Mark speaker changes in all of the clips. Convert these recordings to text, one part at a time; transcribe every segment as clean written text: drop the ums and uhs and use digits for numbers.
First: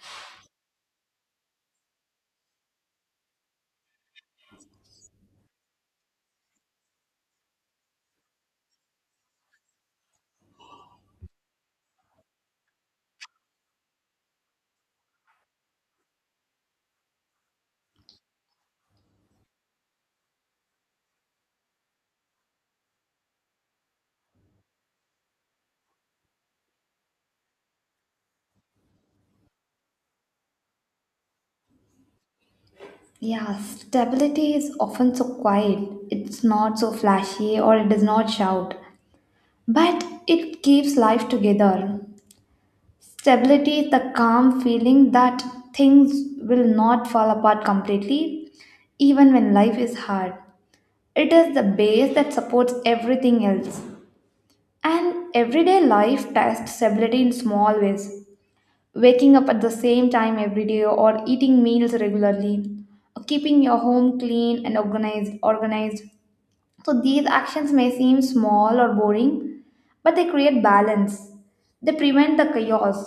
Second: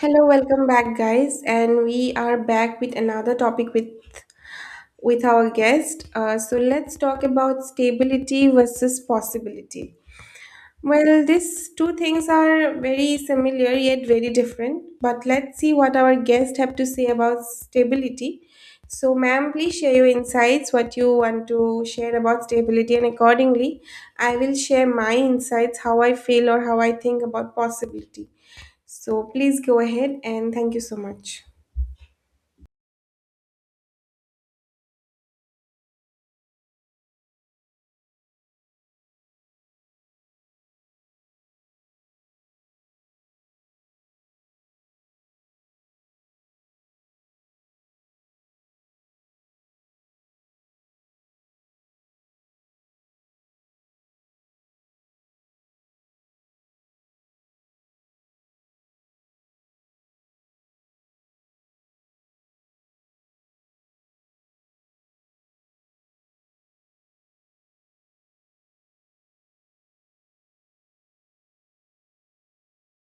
Speaker 1: Hello, welcome back, guys, and we are back with another topic with our guest. So let's talk about stability versus possibility. Well, these two things are very similar yet very different. But let's see what our guest have to say about stability. So, ma'am, please share your insights, what you want to share about stability, and accordingly, I will share my insights, how I feel or how I think about possibility. So please go ahead and thank you so much.
Speaker 2: Yeah, stability is often so quiet. It's not so flashy or it does not shout, but it keeps life together. Stability is the calm feeling that things will not fall apart completely, even when life is hard. It is the base that supports everything else. And everyday life tests stability in small ways. Waking up at the same time every day or eating meals regularly, keeping your home clean and organized. So these actions may seem small or boring, but they create balance, they prevent the chaos.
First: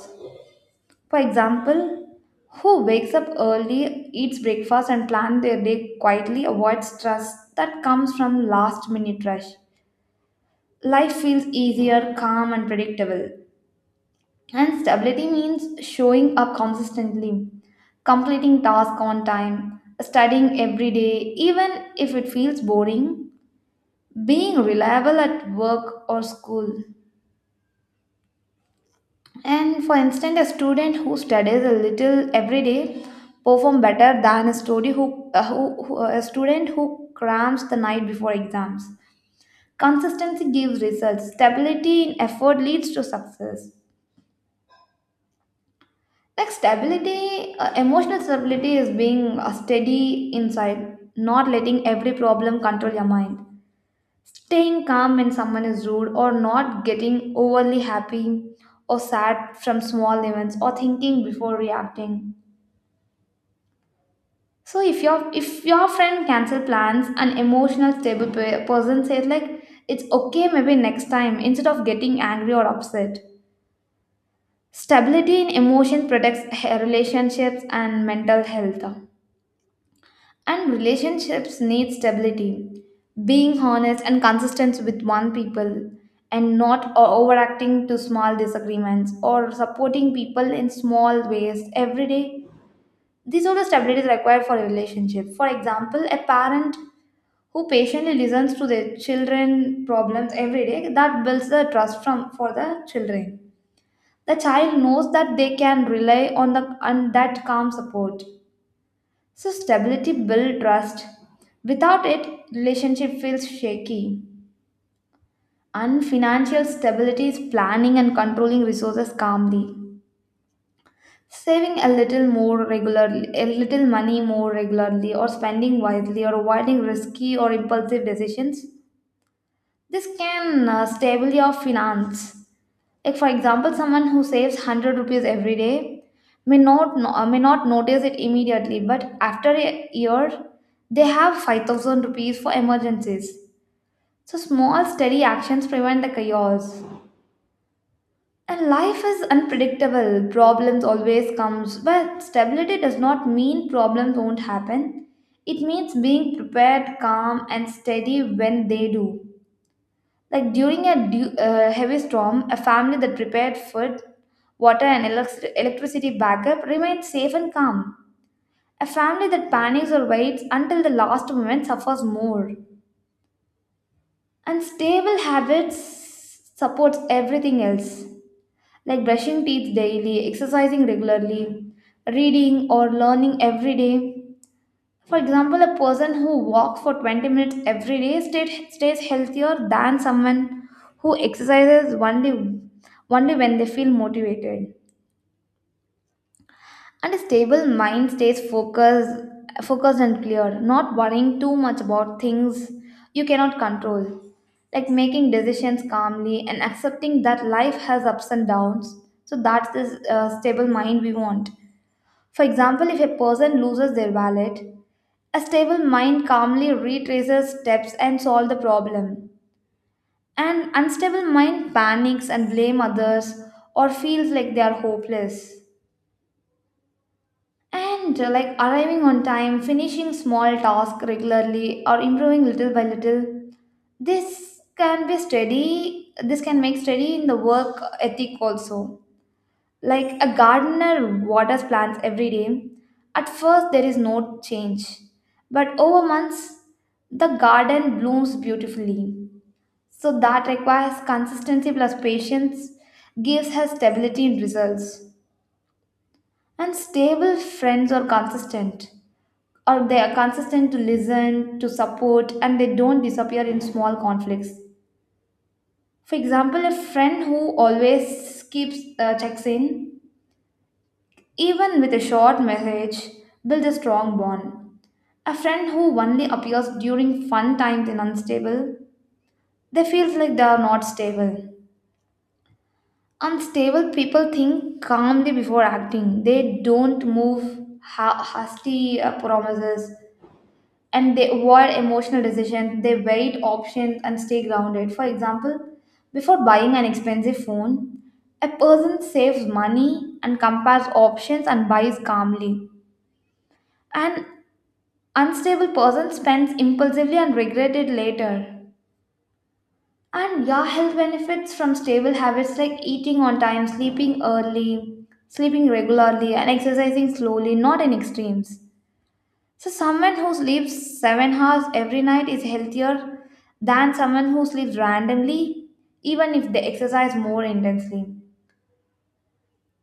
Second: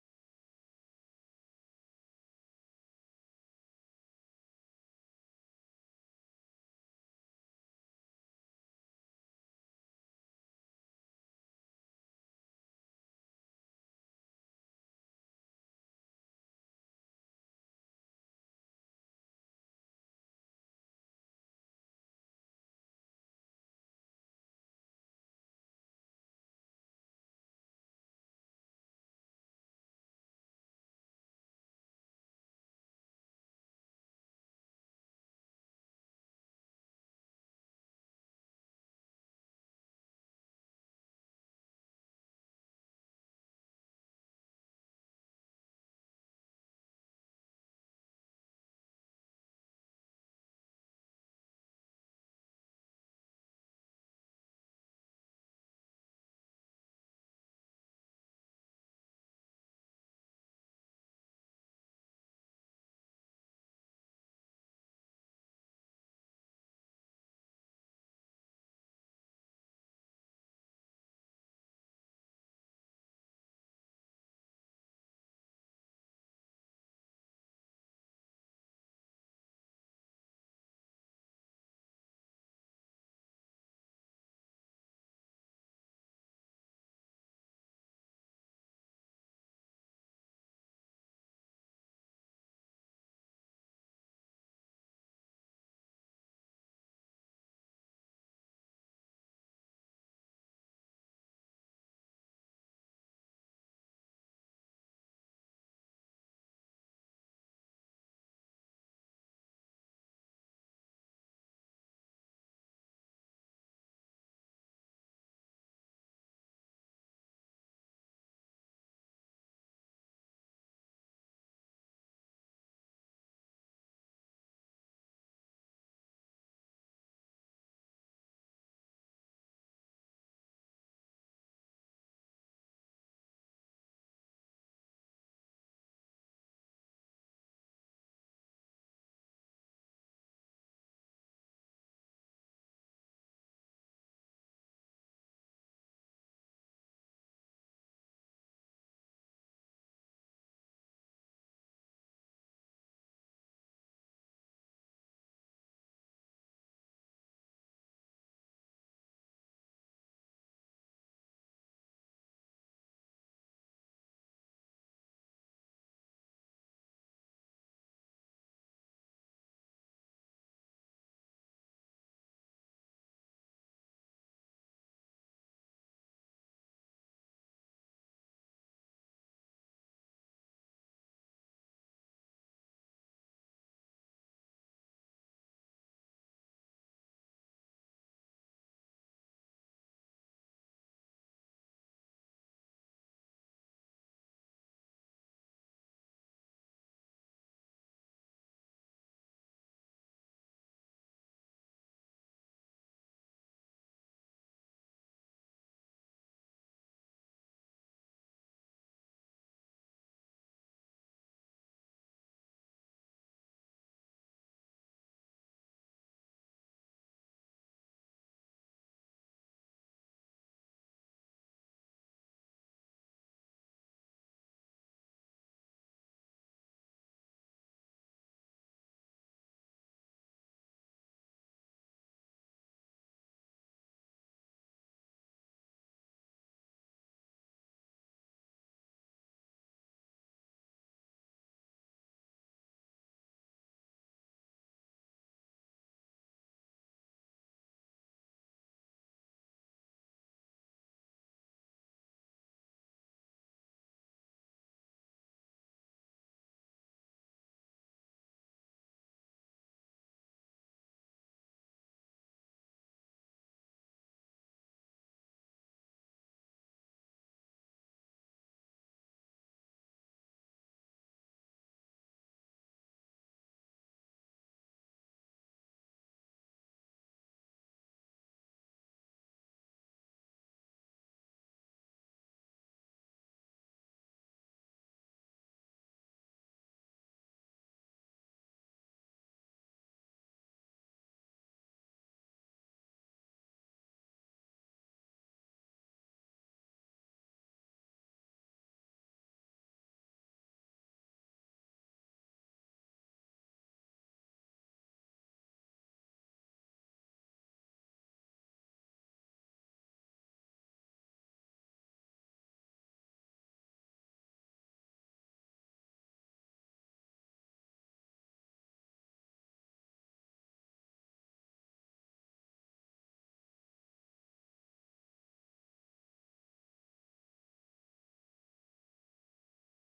Speaker 2: For example, who wakes up early, eats breakfast and plans their day quietly avoids stress that comes from last minute rush. Life feels easier, calm and predictable. And stability means showing up consistently, completing tasks on time, studying every day, even if it feels boring, being reliable at work or school. And for instance, a student who studies a little every day perform better than a student who a student who crams the night before exams. Consistency gives results. Stability in effort leads to success. Like stability, emotional stability is being steady inside, not letting every problem control your mind. Staying calm when someone is rude, or not getting overly happy or sad from small events, or thinking before reacting. So if your friend cancel plans, an emotional stable person says like it's okay, maybe next time, instead of getting angry or upset. Stability in emotion protects relationships and mental health. And relationships need stability. Being honest and consistent with one people and not overacting to small disagreements, or supporting people in small ways every day. These are the stabilities required for a relationship. For example, a parent who patiently listens to their children problems every day, that builds the trust from for the children. The child knows that they can rely on that calm support. So, stability builds trust. Without it, relationship feels shaky. And financial stability is planning and controlling resources calmly. Saving a little more regularly, a little money more regularly, or spending wisely, or avoiding risky or impulsive decisions. This can stable your finance. Like for example, someone who saves 100 rupees every day may not notice it immediately, but after a year, they have 5,000 rupees for emergencies. So small, steady actions prevent the chaos. And life is unpredictable. Problems always comes, but stability does not mean problems won't happen. It means being prepared, calm, and steady when they do. Like during a heavy storm, a family that prepared food, water, and electricity backup remains safe and calm. A family that panics or waits until the last moment suffers more. And stable habits supports everything else, like brushing teeth daily, exercising regularly, reading or learning every day. For example, a person who walks for 20 minutes every day stays healthier than someone who exercises only when they feel motivated. And a stable mind stays focused and clear, not worrying too much about things you cannot control. Like making decisions calmly and accepting that life has ups and downs. So that's the stable mind we want. For example, if a person loses their wallet, a stable mind calmly retraces steps and solves the problem. An unstable mind panics and blame others or feels like they are hopeless. And like arriving on time, finishing small tasks regularly or improving little by little, this can be steady, this can make steady in the work ethic also. Like a gardener waters plants every day. At first, there is no change, but over months, the garden blooms beautifully. So, that requires consistency plus patience, gives her stability in results. And stable friends are consistent, or they are consistent to listen, to support, and they don't disappear in small conflicts. For example, a friend who always keeps checks in even with a short message, build a strong bond. A friend who only appears during fun times and unstable, they feels like they are not stable. Unstable people think calmly before acting. They don't move hasty promises and they avoid emotional decisions. They wait options and stay grounded. For example, before buying an expensive phone, a person saves money and compares options and buys calmly. And unstable person spends impulsively and regret it later. And yeah, health benefits from stable habits like eating on time, sleeping early, sleeping regularly, and exercising slowly, not in extremes. So, someone who sleeps 7 hours every night is healthier than someone who sleeps randomly, even if they exercise more intensely.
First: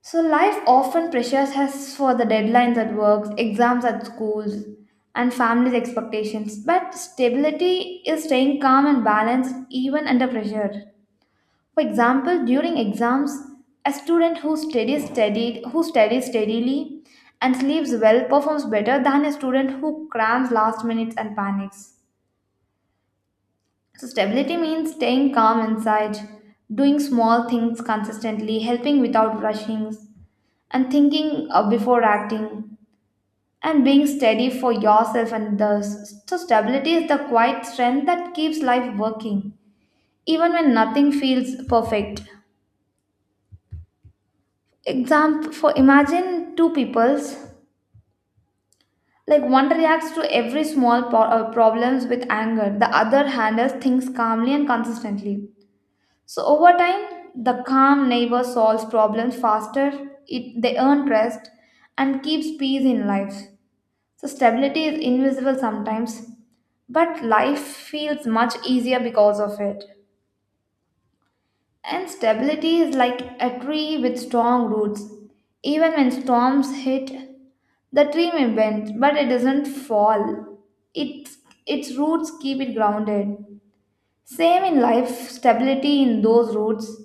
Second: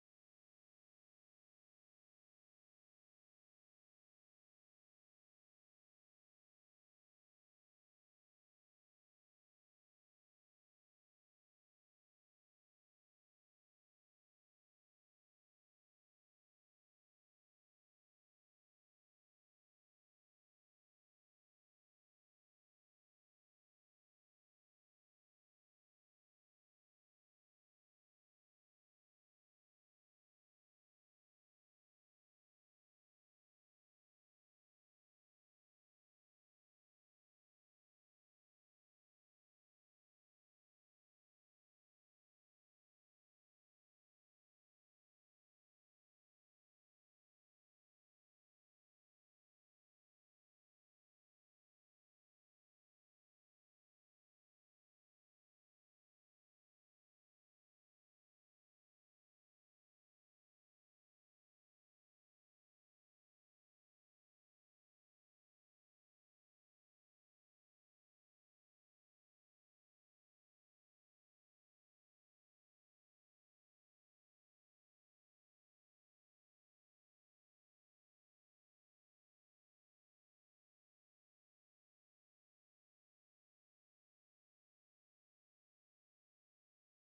Speaker 2: So, life often pressures us for the deadlines at work, exams at schools, and family's expectations. But stability is staying calm and balanced even under pressure. For example, during exams, a student who studies steadily and sleeps well performs better than a student who crams last minutes and panics. So, stability means staying calm inside, doing small things consistently, helping without rushing, and thinking before acting, and being steady for yourself and others. So, stability is the quiet strength that keeps life working, even when nothing feels perfect. Example for imagine two peoples. Like one reacts to every small problems with anger, the other handles things calmly and consistently. So over time, the calm neighbor solves problems faster, they earn trust, and keeps peace in life. So stability is invisible sometimes, but life feels much easier because of it. And stability is like a tree with strong roots. Even when storms hit, the tree may bend, but it doesn't fall. Its, its roots keep it grounded. Same in life, stability in those roots,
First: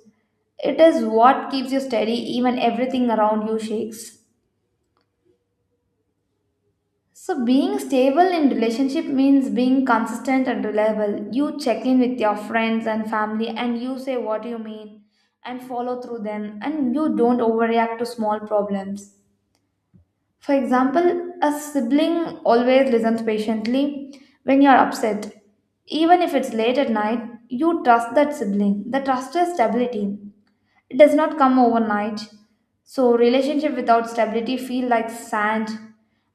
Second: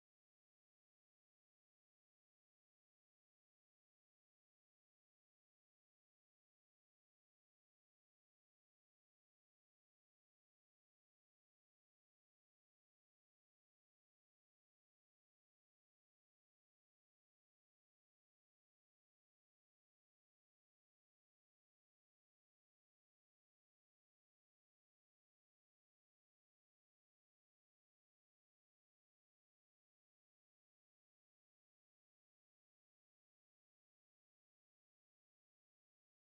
Speaker 2: it is what keeps you steady even everything around you shakes. So being stable in relationship means being consistent and reliable. You check in with your friends and family and you say what you mean and follow through them and you don't overreact to small problems. For example, a sibling always listens patiently when you're upset. Even if it's late at night, you trust that sibling. The trust is stability. It does not come overnight. So relationship without stability feel like sand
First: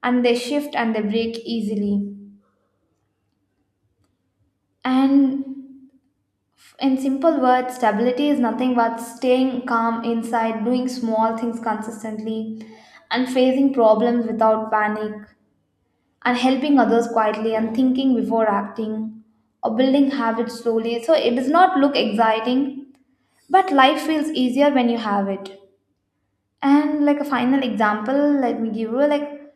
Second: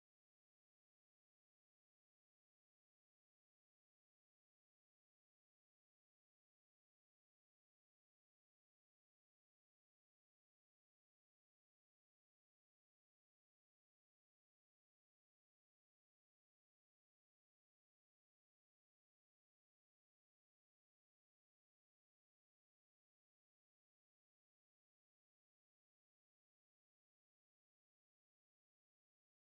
Speaker 2: and they shift and they break easily. And in simple words, stability is nothing but staying calm inside, doing small things consistently, and facing problems without panic, and helping others quietly, and thinking before acting, or building habits slowly. So it does not look exciting, but life feels easier when you have it. And like a final example, let me give you, like,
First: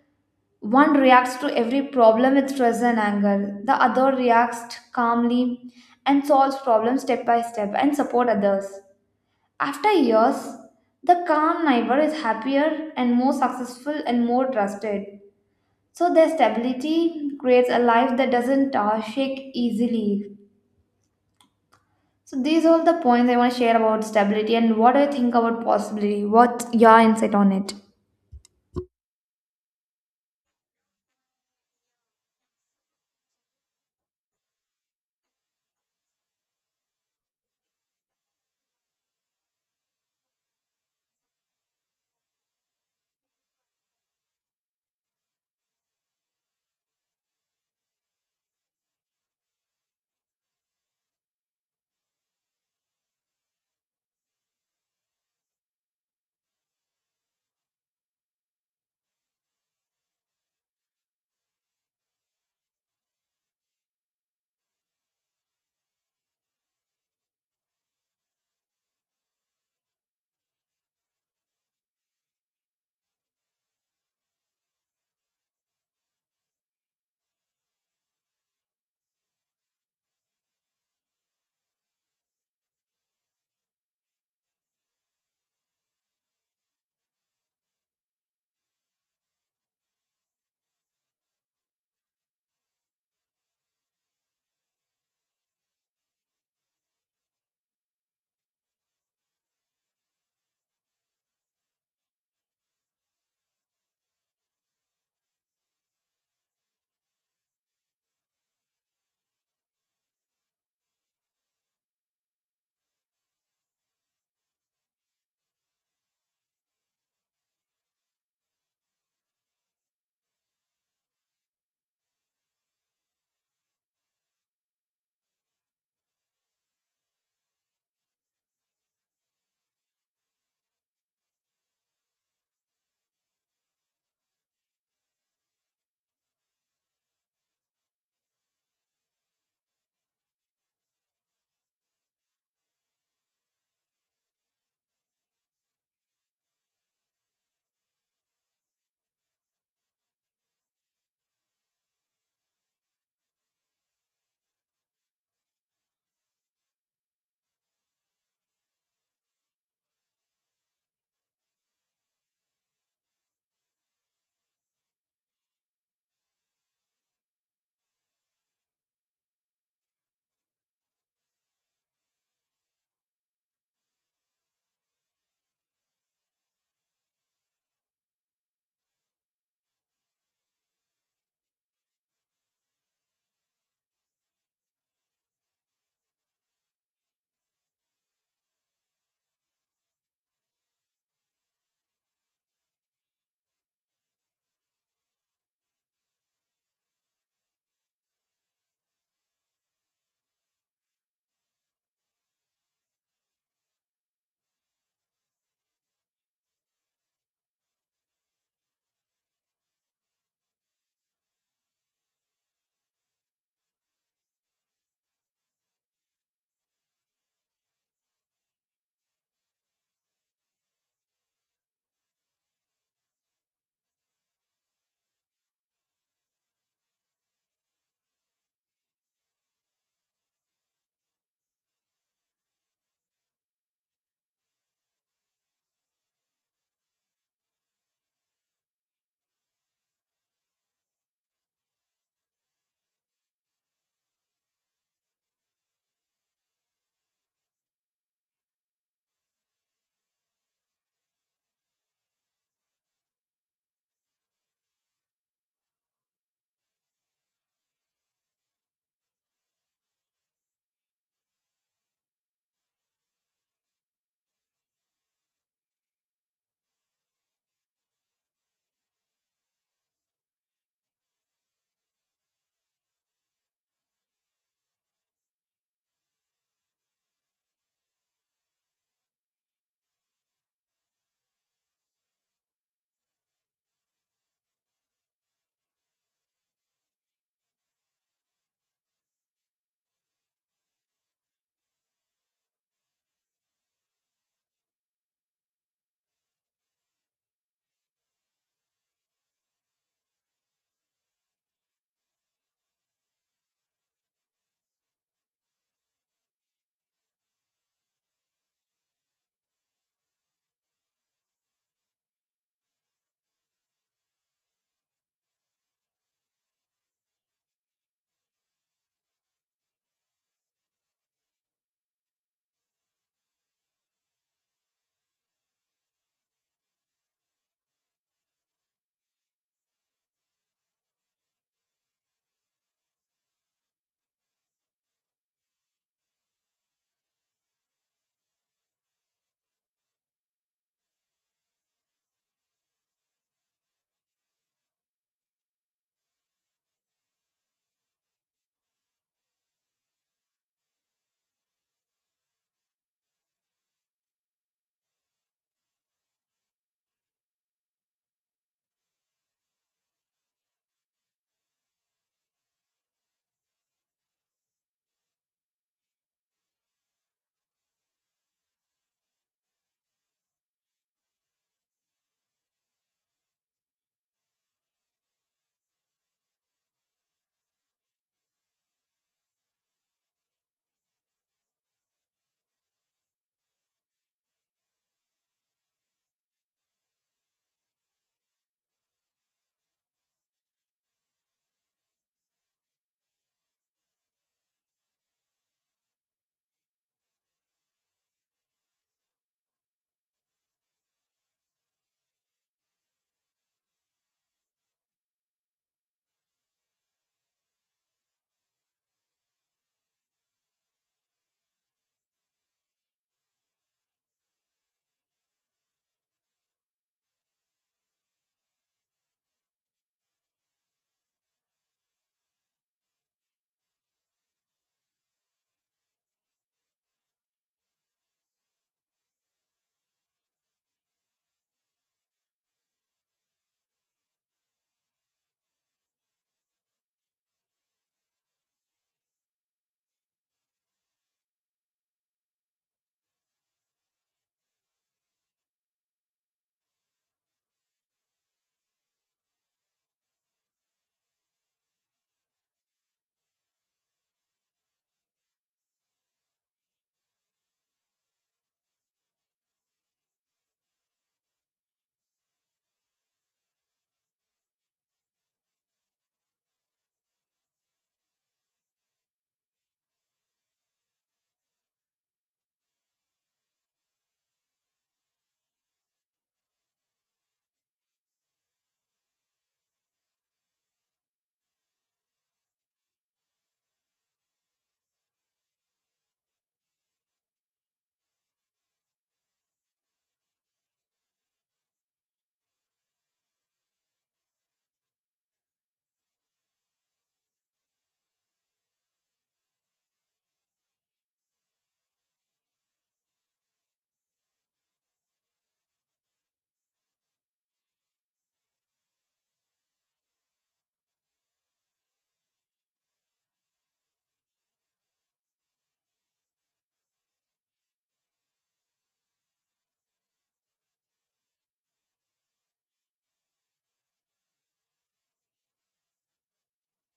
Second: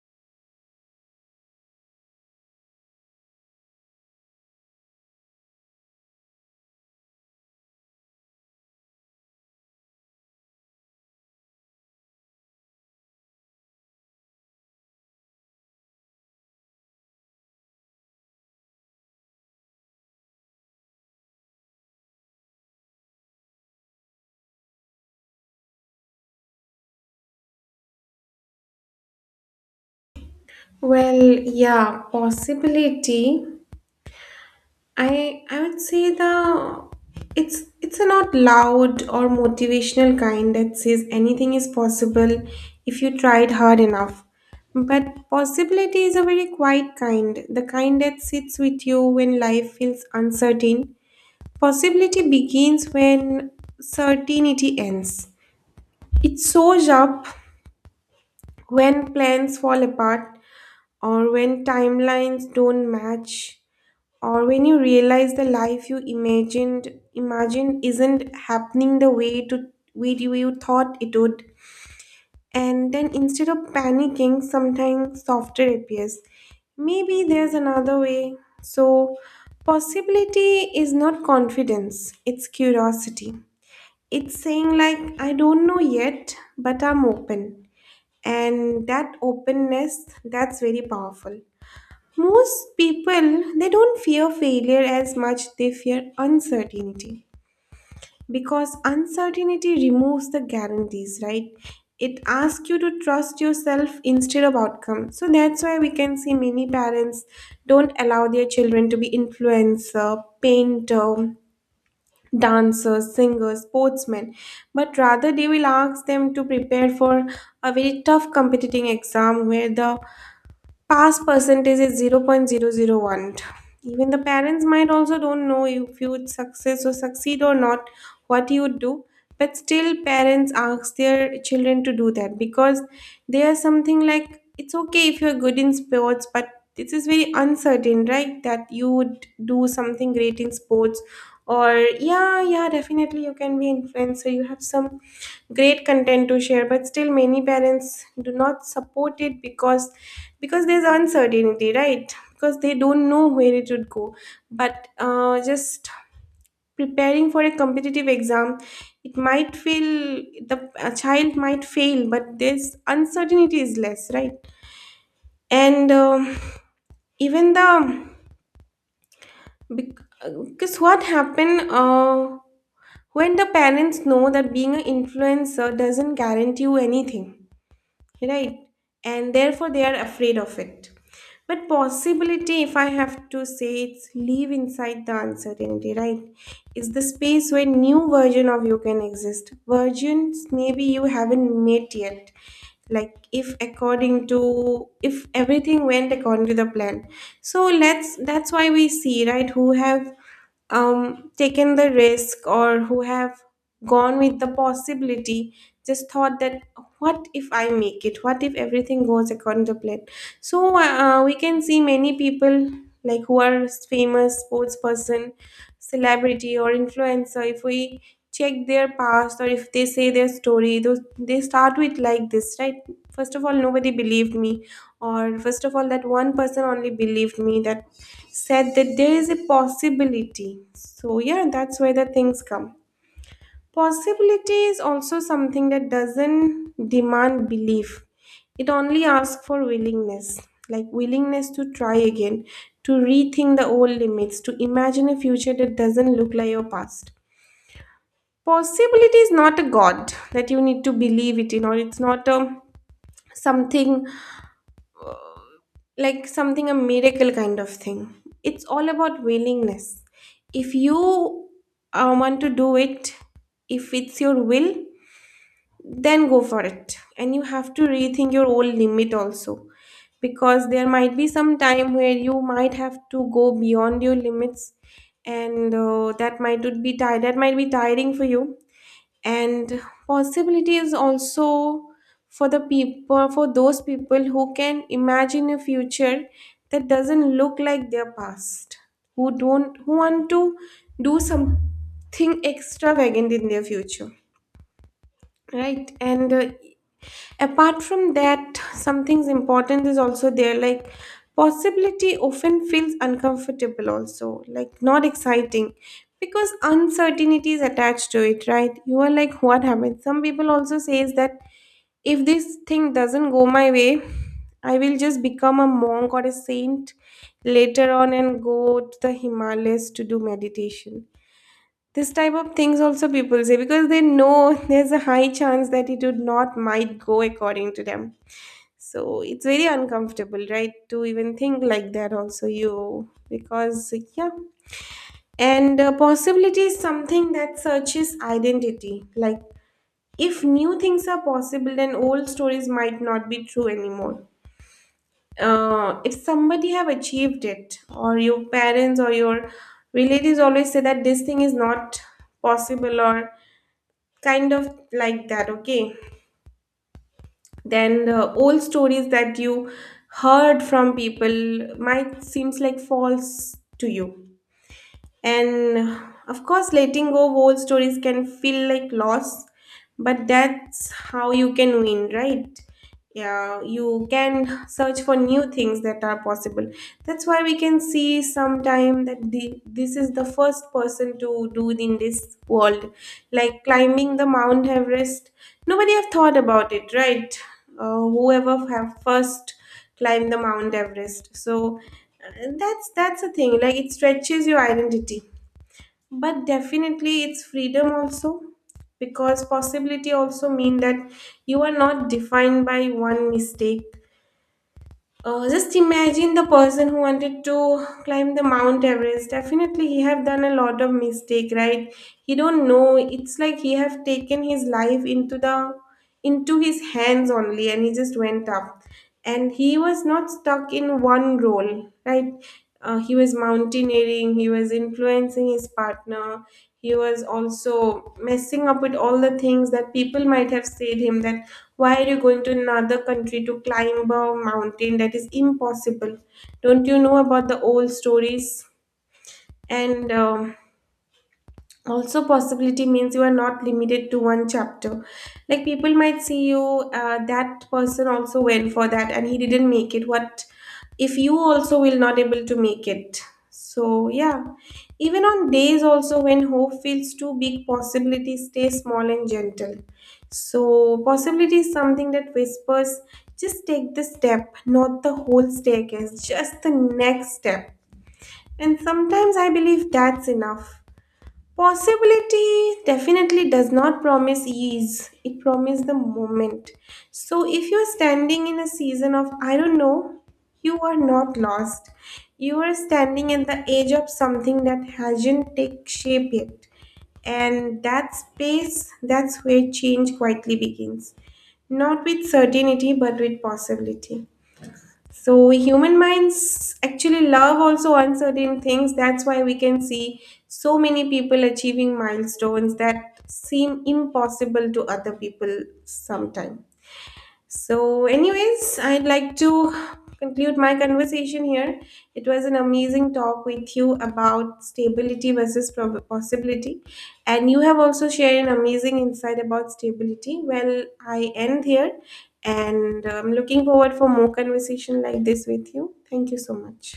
Speaker 2: one reacts to every problem with stress and anger. The other reacts calmly and solves problems step by step and support others. After years, the calm neighbor is happier and more successful and more trusted. So their stability creates a life that doesn't shake easily. So these are all the points I want to share about stability, and what do you think about possibility? What's your insight on it?
Speaker 1: Well, yeah, possibility. I would say the it's a not loud or motivational kind that says anything is possible if you tried hard enough. But possibility is a very quiet kind, the kind that sits with you when life feels uncertain. Possibility begins when certainty ends. It shows up when plans fall apart or when timelines don't match or when you realize the life you imagined isn't happening the way you thought it would, and then instead of panicking sometimes softer appears, maybe there's another way. So possibility is not confidence, it's curiosity. It's saying like, I don't know yet, but I'm open, and that openness, that's very powerful. Most people they don't fear failure as much, they fear uncertainty, because uncertainty removes the guarantees, right? It asks you to trust yourself instead of outcome. So that's why we can see many parents don't allow their children to be influencer, painter, dancers, singers, sportsmen, but rather they will ask them to prepare for a very tough competing exam where the pass percentage is 0.00 0.001. Even the parents might also don't know if you would success or succeed or not, what you would do. But still parents ask their children to do that because they are something like, it's okay if you're good in sports, but this is very uncertain, right? That you would do something great in sports, or yeah, yeah, definitely you can be influencer. You have some great content to share, but still many parents do not support it because there's uncertainty, right, because they don't know where it would go. But just preparing for a competitive exam, it might feel the a child might fail, but there's uncertainty is less, right? And even the bec- because what happened, when the parents know that being an influencer doesn't guarantee you anything, right, and therefore they are afraid of it. But possibility, if I have to say, it's live inside the uncertainty, right? It's the space where new version of you can exist, versions maybe you haven't met yet, like if according to, if everything went according to the plan. So let's that's why we see, right, who have taken the risk or who have gone with the possibility, just thought that what if I make it, what if everything goes according to plan. So we can see many people, like who are famous sports person, celebrity or influencer, if we check their past or if they say their story, those they start with like this, right? First of all, nobody believed me, or first of all, that one person only believed me, that said that there is a possibility. So yeah, that's where the things come. Possibility is also something that doesn't demand belief. It only asks for willingness, like willingness to try again, to rethink the old limits, to imagine a future that doesn't look like your past. Possibility is not a god that you need to believe it in, or it's not a something, like something a miracle kind of thing. It's all about willingness. If you want to do it, if it's your will, then go for it, and you have to rethink your old limit also, because there might be some time where you might have to go beyond your limits, and that might be tiring for you. And possibilities also for the people, for those people who can imagine a future that doesn't look like their past, who don't who want to do something extravagant in their future, right? And apart from that, something's important is also there, like possibility often feels uncomfortable also, like not exciting, because uncertainty is attached to it, right? You are like what happened. Some people also says that if this thing doesn't go my way, I will just become a monk or a saint later on and go to the Himalayas to do meditation. This type of things also people say, because they know there's a high chance that it would not might go according to them. So it's very uncomfortable, right, to even think like that, also, you, because, yeah. And possibility is something that searches identity. Like, if new things are possible, then old stories might not be true anymore. If somebody have achieved it, or your parents or your relatives always say that this thing is not possible, or kind of like that, okay? Then the old stories that you heard from people might seems like false to you. And of course, letting go of old stories can feel like loss, but that's how you can win, right? Yeah, you can search for new things that are possible. That's why we can see sometime that this is the first person to do in this world, like climbing the Mount Everest. Nobody have thought about it, right? Whoever have first climbed the Mount Everest. So that's a thing. Like it stretches your identity, but definitely it's freedom also, because possibility also mean that you are not defined by one mistake. Just imagine the person who wanted to climb the Mount Everest. Definitely, he have done a lot of mistake, right? He don't know. It's like he have taken his life into his hands only, and he just went up. And he was not stuck in one role, right? He was mountaineering. He was influencing his partner. He was also messing up with all the things that people might have said him that why are you going to another country to climb a mountain that is impossible? Don't you know about the old stories? And also possibility means you are not limited to one chapter, like people might see you, that person also went for that and he didn't make it, what if you also will not able to make it. So yeah, even on days also when hope feels too big, possibility stay small and gentle. So possibility is something that whispers, just take the step, not the whole staircase, just the next step, and sometimes I believe that's enough. Possibility definitely does not promise ease, it promises the moment. So, if you're standing in a season of I don't know, you are not lost. You are standing at the edge of something that hasn't take shape yet. And that space, that's where change quietly begins. Not with certainty, but with possibility. So human minds actually love also uncertain things. That's why we can see so many people achieving milestones that seem impossible to other people sometime. So, anyways, I'd like to conclude my conversation here. It was an amazing talk with you about stability versus possibility, and you have also shared an amazing insight about stability. Well, I end here, and I'm looking forward for more conversation like this with you. Thank you so much.